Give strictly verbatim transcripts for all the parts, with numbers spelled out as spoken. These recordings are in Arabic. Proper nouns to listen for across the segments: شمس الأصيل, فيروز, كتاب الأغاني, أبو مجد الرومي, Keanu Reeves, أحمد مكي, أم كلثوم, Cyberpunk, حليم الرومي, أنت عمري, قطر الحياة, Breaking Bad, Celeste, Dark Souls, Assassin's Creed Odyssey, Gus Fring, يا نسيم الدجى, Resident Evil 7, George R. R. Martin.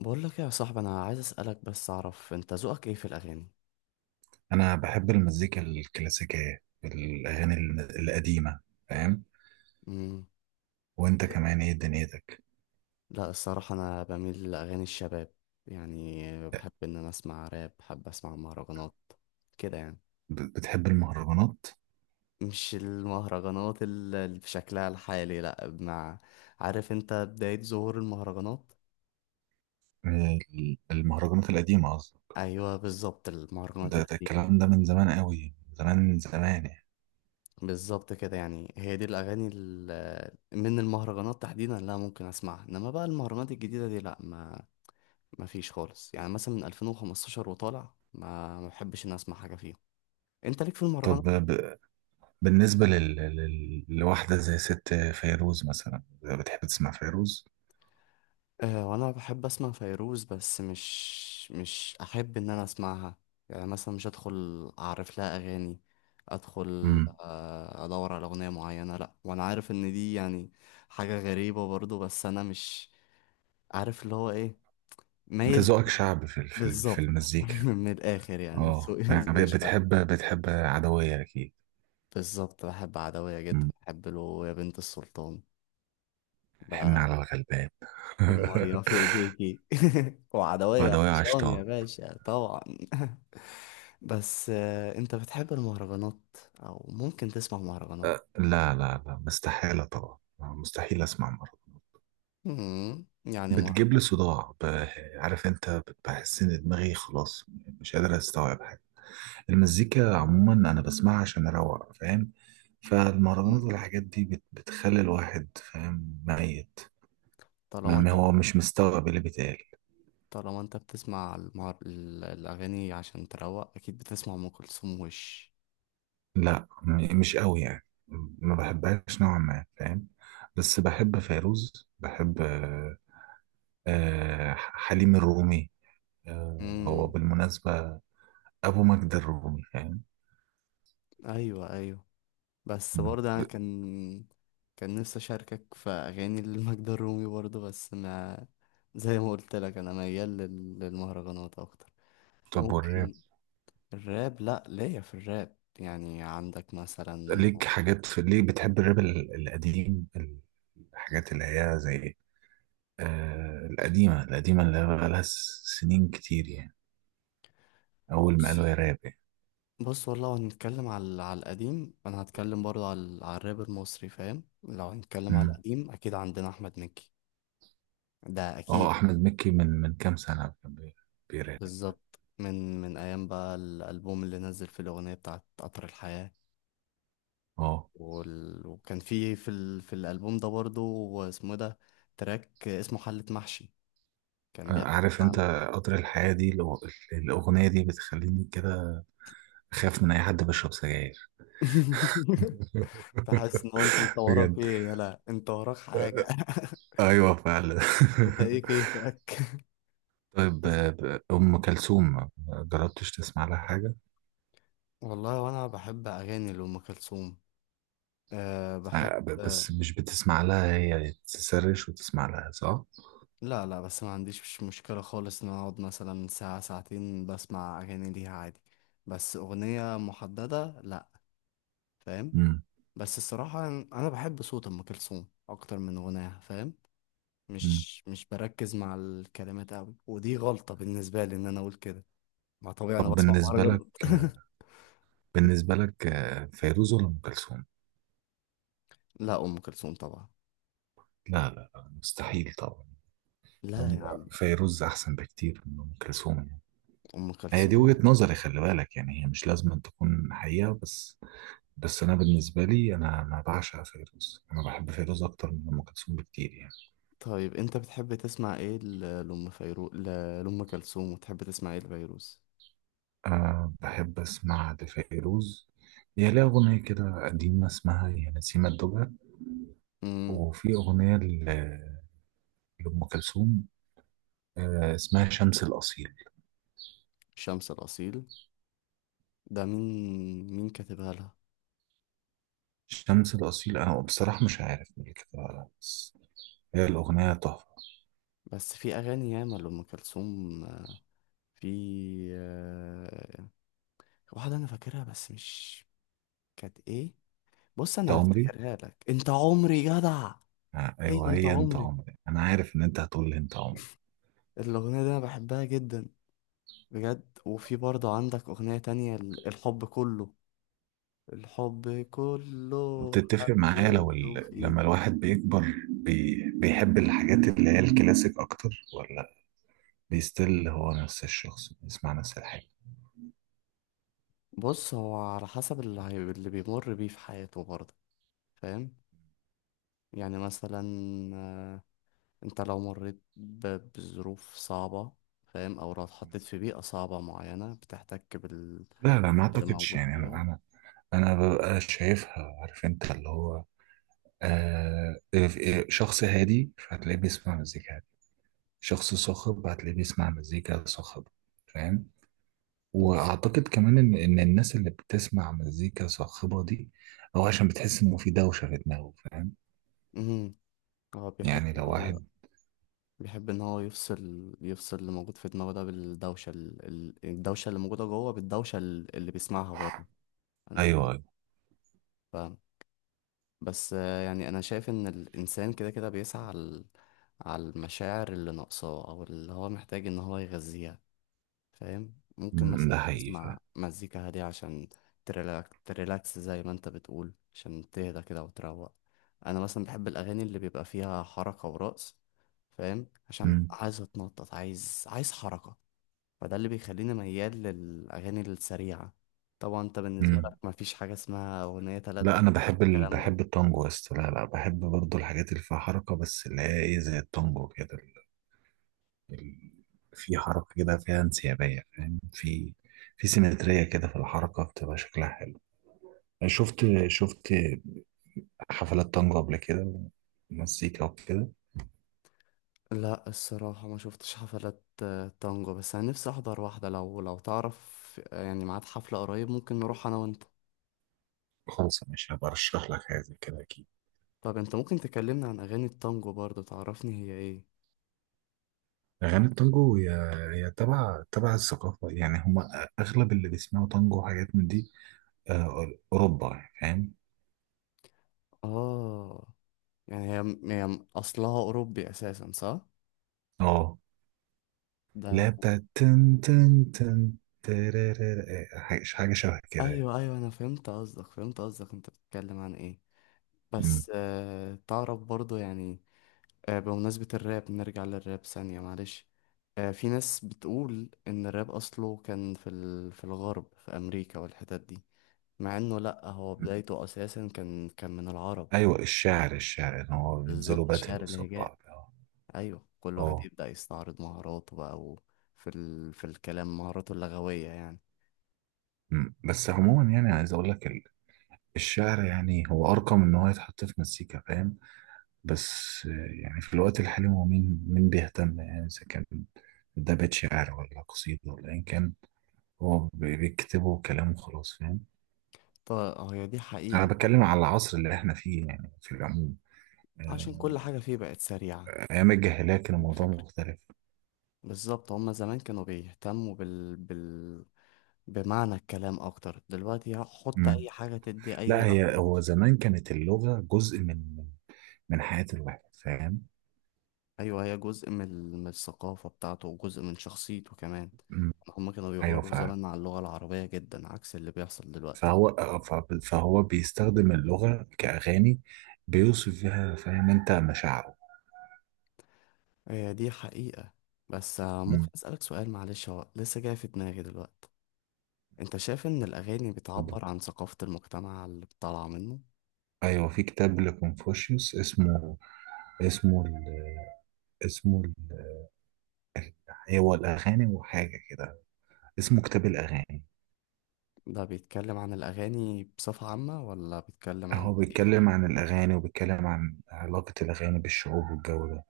بقول لك إيه يا صاحبي، انا عايز اسالك بس اعرف انت ذوقك ايه في الاغاني؟ انا بحب المزيكا الكلاسيكيه الاغاني ال- القديمه، فاهم؟ امم. وانت كمان ايه دنيتك؟ لا الصراحه انا بميل لاغاني الشباب يعني. بحب ان انا اسمع راب، بحب اسمع مهرجانات كده يعني. ب- بتحب المهرجانات؟ مش المهرجانات ال- اللي بشكلها الحالي لا مع. عارف انت بدايه ظهور المهرجانات؟ ال- المهرجانات القديمه قصدي. ايوه بالظبط المهرجانات ده, ده القديمه. الكلام ده من زمان قوي، زمان زمان يعني. بالظبط كده يعني، هي دي الاغاني ال- من المهرجانات تحديدا لا ممكن اسمعها، انما بقى المهرجانات الجديده دي لا. ما ما فيش خالص يعني، مثلا من ألفين وخمستاشر وطالع ما ما بحبش اني اسمع حاجه فيهم. انت ليك في طب المهرجانات؟ ب... بالنسبه لل... لل... لواحده زي ست فيروز مثلا، بتحب تسمع فيروز؟ آه وانا بحب اسمع فيروز، بس مش مش احب ان انا اسمعها. يعني مثلا مش ادخل اعرف لها اغاني، ادخل امم، آه، ادور على اغنيه معينه لا، وانا عارف ان دي يعني حاجه غريبه برضو، بس انا مش عارف اللي هو ايه. انت مايل. ذوقك شعبي في ال- في ال- في بالظبط المزيكا. من الاخر يعني، اه، ذوقي ب- ذوقي شعبي. بتحب بتحب عدويه اكيد. بالظبط بحب عدوية جدا، مم. بحب له يا بنت السلطان. حن ب- على الغلبان. والمية في ايديكي وعدوية وعدوية عطشان يا عشتها. باشا طبعا بس آه، انت بتحب المهرجانات او ممكن تسمع مهرجانات؟ لا لا لا، مستحيلة طبعا. آه، مستحيل أسمع مرض. مم، يعني مهر... بتجيب لي صداع. ب- عارف أنت، بت- بحس إن دماغي خلاص مش قادر أستوعب حاجة. المزيكا عموما أنا بسمعها عشان أروق فاهم، مم، فالمهرجانات والحاجات دي بت- بتخلي الواحد فاهم ميت. ما طالما ما انت هو مش مستوعب اللي بيتقال. طالما انت بتسمع المهر... ال- الاغاني عشان تروق، اكيد بتسمع ام كلثوم وش. لا، م- مش قوي يعني، ما بحبهاش نوعا ما، فاهم؟ بس بحب فيروز، بحب، آه، آه، حليم الرومي. آه، هو امم. بالمناسبة أبو مجد الرومي، فاهم؟ ايوه ايوه، بس مم. برضه انا كان كان نفسي اشاركك في اغاني لمجد الرومي برضه، بس ما زي ما قلت لك انا ميال لل- للمهرجانات اكتر. طب والراب؟ ممكن. الراب لا ليا في الراب يعني، عندك مثلا. ليك حاجات في، ليه بتحب الراب ال- القديم؟ الحاجات اللي هي زي آه القديمة القديمة، اللي هي بقالها س- سنين كتير يعني، أول ما بص قالوا يا راب يعني. بص والله لو هنتكلم على على القديم، انا هتكلم برضه على على الراب المصري فاهم. لو هنتكلم على مم. القديم اكيد عندنا احمد مكي. ده اكيد. اه، أحمد مكي، من من كام سنة كان بي- بيراب. بالظبط من من ايام بقى الالبوم اللي نزل، في الاغنيه بتاعت قطر الحياه. اه. وال... وكان فيه في ال... في الالبوم ده برضه، اسمه، ده تراك اسمه حلة محشي، كان آه، بيحكي عارف انت؟ عن. قطر الحياة دي، الأغ- الأغنية دي بتخليني كده أخاف من أي حد بيشرب سجاير. فحاسس ان هو انت انت وراك بجد. ايه، يلا انت وراك حاجه ايوه فعلا. انت ايه كيفك؟ طيب، بس آه، ب- ام كلثوم ما جربتش تسمع لها حاجه؟ والله وانا بحب اغاني لام كلثوم، أه بحب، آه، ب- أه. بس مش بتسمع لها، هي تسرش وتسمع لها صح؟ لا لا، بس ما عنديش مش مشكله خالص ان أنا اقعد مثلا ساعه ساعتين بسمع اغاني ليها عادي. بس اغنيه محدده لا. فاهم. امم. بس الصراحه انا بحب صوت ام كلثوم اكتر من غناها، فاهم. أمم. مش مش بركز مع الكلمات قوي، ودي غلطه بالنسبه لي ان انا اقول كده. ما طبيعي طب انا بسمع بالنسبه لك، مهرجانات بالنسبه لك آه، فيروز ولا ام كلثوم؟ لا ام كلثوم طبعا. لا لا لا، مستحيل طبعا. لا يا أم- عم، فيروز احسن بكتير من ام كلثوم يعني. ام هي دي كلثوم. وجهه نظري، خلي بالك، يعني هي مش لازم أن تكون حقيقه، بس بس انا بالنسبه لي، انا انا بعشق فيروز، انا بحب فيروز اكتر من ام كلثوم بكتير يعني. طيب انت بتحب تسمع ايه ل- لام فيرو ل- لام كلثوم؟ وتحب تسمع ايه لفيروز؟ أه بحب أسمع لفيروز، هي ليها أغنية كده قديمة اسمها يا نسيم الدجى. امم. وفي أغنية ل- لأم كلثوم، أه اسمها شمس الأصيل. شمس الاصيل، ده مين مين كاتبها لها؟ شمس الأصيل، أنا بصراحة مش عارف مين كده ولا لأ، بس هي الأغنية تحفة. بس في اغاني ياما لام كلثوم. في آه، واحده انا فاكرها بس مش. كانت ايه؟ بص أنت انا عمري. هفتكرها لك، انت عمري جدع. أه ايوه أيوه، انت هي أنت عمري. عمري، أنا عارف إن أنت هتقول لي أنت عمري. الاغنيه دي انا بحبها جدا بجد. وفي برضه عندك اغنيه تانية، ال- الحب كله، الحب كله بتتفق معايا لو حبيته ال... فيه. لما الواحد بيكبر بي... بيحب الحاجات اللي هي الكلاسيك أكتر، ولا بيستل هو نفس الشخص بيسمع نفس الحاجة؟ بص هو على حسب اللي, هي... اللي بيمر بيه في حياته برضه، فاهم. يعني مثلا، آه، انت لو مريت ب- بظروف صعبة، فاهم، او لو اتحطيت في بيئة صعبة معينة بتحتك لا لا، ما باللي اعتقدش موجود يعني، انا فيها. انا أنا ببقى شايفها، عارف انت، اللي هو آه، إيه- شخص هادي فهتلاقيه بيسمع مزيكا هادي، شخص صاخب هتلاقيه بيسمع مزيكا صاخبة، فاهم؟ بص. واعتقد كمان ان ان الناس اللي بتسمع مزيكا صاخبة دي او عشان بتحس انه في دوشة في دماغه، فاهم؟ امم هو بيحب يعني ان لو هو، واحد، بيحب ان هو يفصل يفصل اللي موجود في دماغه ده بالدوشة، ال... ال- الدوشة اللي موجودة جوه، بالدوشة ال- اللي بيسمعها بره. انا فاهم. ايوه ايوه. بس آه، يعني انا شايف ان الانسان كده كده بيسعى على على المشاعر اللي ناقصاه او اللي هو محتاج ان هو يغذيها، فاهم. ممكن أمم، مثلا ده حقيقي تسمع فاهم. مزيكا هادية عشان تريلاك تريلاكس زي ما انت بتقول، عشان تهدى كده وتروق. انا مثلا بحب الاغاني اللي بيبقى فيها حركة ورقص، فاهم، عشان أمم. عايز اتنطط، عايز عايز حركة. فده اللي بيخليني ميال للاغاني السريعة. طبعا انت بالنسبة أمم. لك مفيش حاجة اسمها اغنية تلات لا دقايق انا بحب ال... الكلام ده. بحب التانجو، بس لا لا بحب برضو الحاجات اللي فيها حركة، بس اللي هي ايه زي التانجو كده، ال- في حركة كده فيها انسيابية، فاهم؟ في في سيمترية كده في الحركة، بتبقى شكلها حلو. أنا شفت شفت حفلات طنجة قبل كده ومزيكا وكده. لا الصراحة ما شفتش حفلات آه، تانجو، بس أنا نفسي أحضر واحدة لو لو تعرف آه، يعني ميعاد حفلة قريب، ممكن نروح أنا وأنت. خلاص، مش هبقى أرشح لك حاجة زي كده أكيد. طب أنت ممكن تكلمنا عن أغاني التانجو برضه، تعرفني هي إيه. أغاني التانجو هي، هي تبع تبع الثقافة، يعني هما أغلب اللي بيسمعوا تانجو وحاجات من دي آه، أوروبا يعني، فاهم؟ آه يعني هي, هي أصلها أوروبي أساسا صح؟ اه. لا، ده. بتاعت تن تن تن ترارارا، آه، حاجة حاجة شبه كده يعني. أيوه أيوه أنا فهمت قصدك فهمت قصدك، أنت بتتكلم عن إيه. مم. بس آه، تعرف برضه يعني. آه، بمناسبة الراب نرجع للراب ثانية معلش. آه، في ناس بتقول إن الراب أصله كان في ال... في الغرب في أمريكا والحتت دي، مع إنه لأ هو بدايته أساسا كان كان من العرب. ايوه، الشعر، الشعر ان هو بينزلوا بالظبط باتل شعر قصاد الهجاء. بعض، اه. أيوه كل واحد اه. يبدأ يستعرض مهاراته بقى و... في ال... في الكلام مهاراته اللغوية يعني. أمم. بس عموما يعني عايز اقول لك، ال- الشعر يعني هو ارقم ان هو يتحط في مزيكا، فاهم؟ بس آه، يعني في الوقت الحالي هو مين مين بيهتم يعني اذا كان ده بيت شعر ولا قصيدة ولا ايا كان؟ هو بي- بيكتبه كلام وخلاص، فاهم؟ طب هي دي انا حقيقة بتكلم طبعا، على العصر اللي احنا فيه يعني، في العموم عشان آه، كل حاجة فيه بقت سريعة. ايام الجاهلية كان دي الموضوع الفكرة. مختلف. بالظبط هما زمان كانوا بيهتموا بال... بال... بمعنى الكلام اكتر، دلوقتي حط أمم. اي حاجة تدي اي لا، هي لحم. هو زمان كانت اللغة جزء من من حياة الواحد، فاهم؟ ايوه هي جزء من ال- من الثقافة بتاعته وجزء من شخصيته كمان. مم. هما كانوا ايوه بيغاروا فعلا. زمان مع اللغة العربية جدا عكس اللي بيحصل دلوقتي. فهو آه، ف- فهو بيستخدم اللغه كاغاني، بيوصف فيها فاهم انت مشاعره. هي دي حقيقة. بس آه، ممكن مم. اسألك سؤال معلش هو لسه جاي في دماغي دلوقتي؟ انت شايف ان الاغاني اتفضل. بتعبر عن ثقافة المجتمع اللي طالعة منه؟ ايوه، في كتاب لكونفوشيوس اسمه، اسمه ال... اسمه ال... ال- هو الاغاني وحاجه كده، اسمه كتاب الاغاني. ده بيتكلم عن الاغاني بصفة عامة ولا بيتكلم عن هو ايه بيتكلم فيها؟ عن الاغاني وبيتكلم عن علاقه الاغاني بالشعوب والجو ده.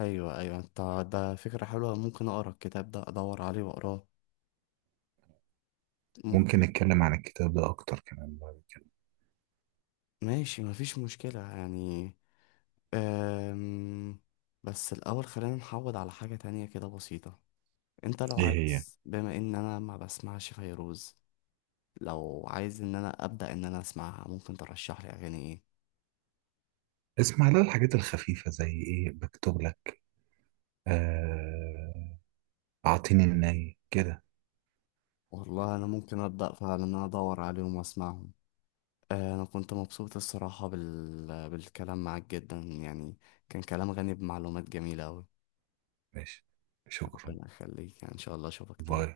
ايوه ايوه انت. ده فكرة حلوة، ممكن اقرا الكتاب ده ادور عليه واقراه. مم- ممكن نتكلم عن الكتاب ده اكتر كمان بعد كده. ماشي مفيش مشكلة يعني. أم... بس الاول خلينا نحود على حاجة تانية كده بسيطة. انت لو ايه هي؟ عايز، بما ان انا ما بسمعش فيروز، لو عايز ان انا ابدا ان انا اسمعها ممكن ترشح لي اغاني ايه؟ اسمع لها الحاجات الخفيفه زي ايه بكتب لك، آه، أعطيني الناي كده. والله انا ممكن ابدا فعلا ان انا ادور عليهم واسمعهم. آه، انا كنت مبسوط الصراحة بال... بالكلام معاك جدا يعني، كان كلام غني بمعلومات جميلة اوي. ماشي، شكرا. ربنا يخليك يعني ان شاء الله اشوفك تاني. باي.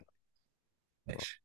ماشي.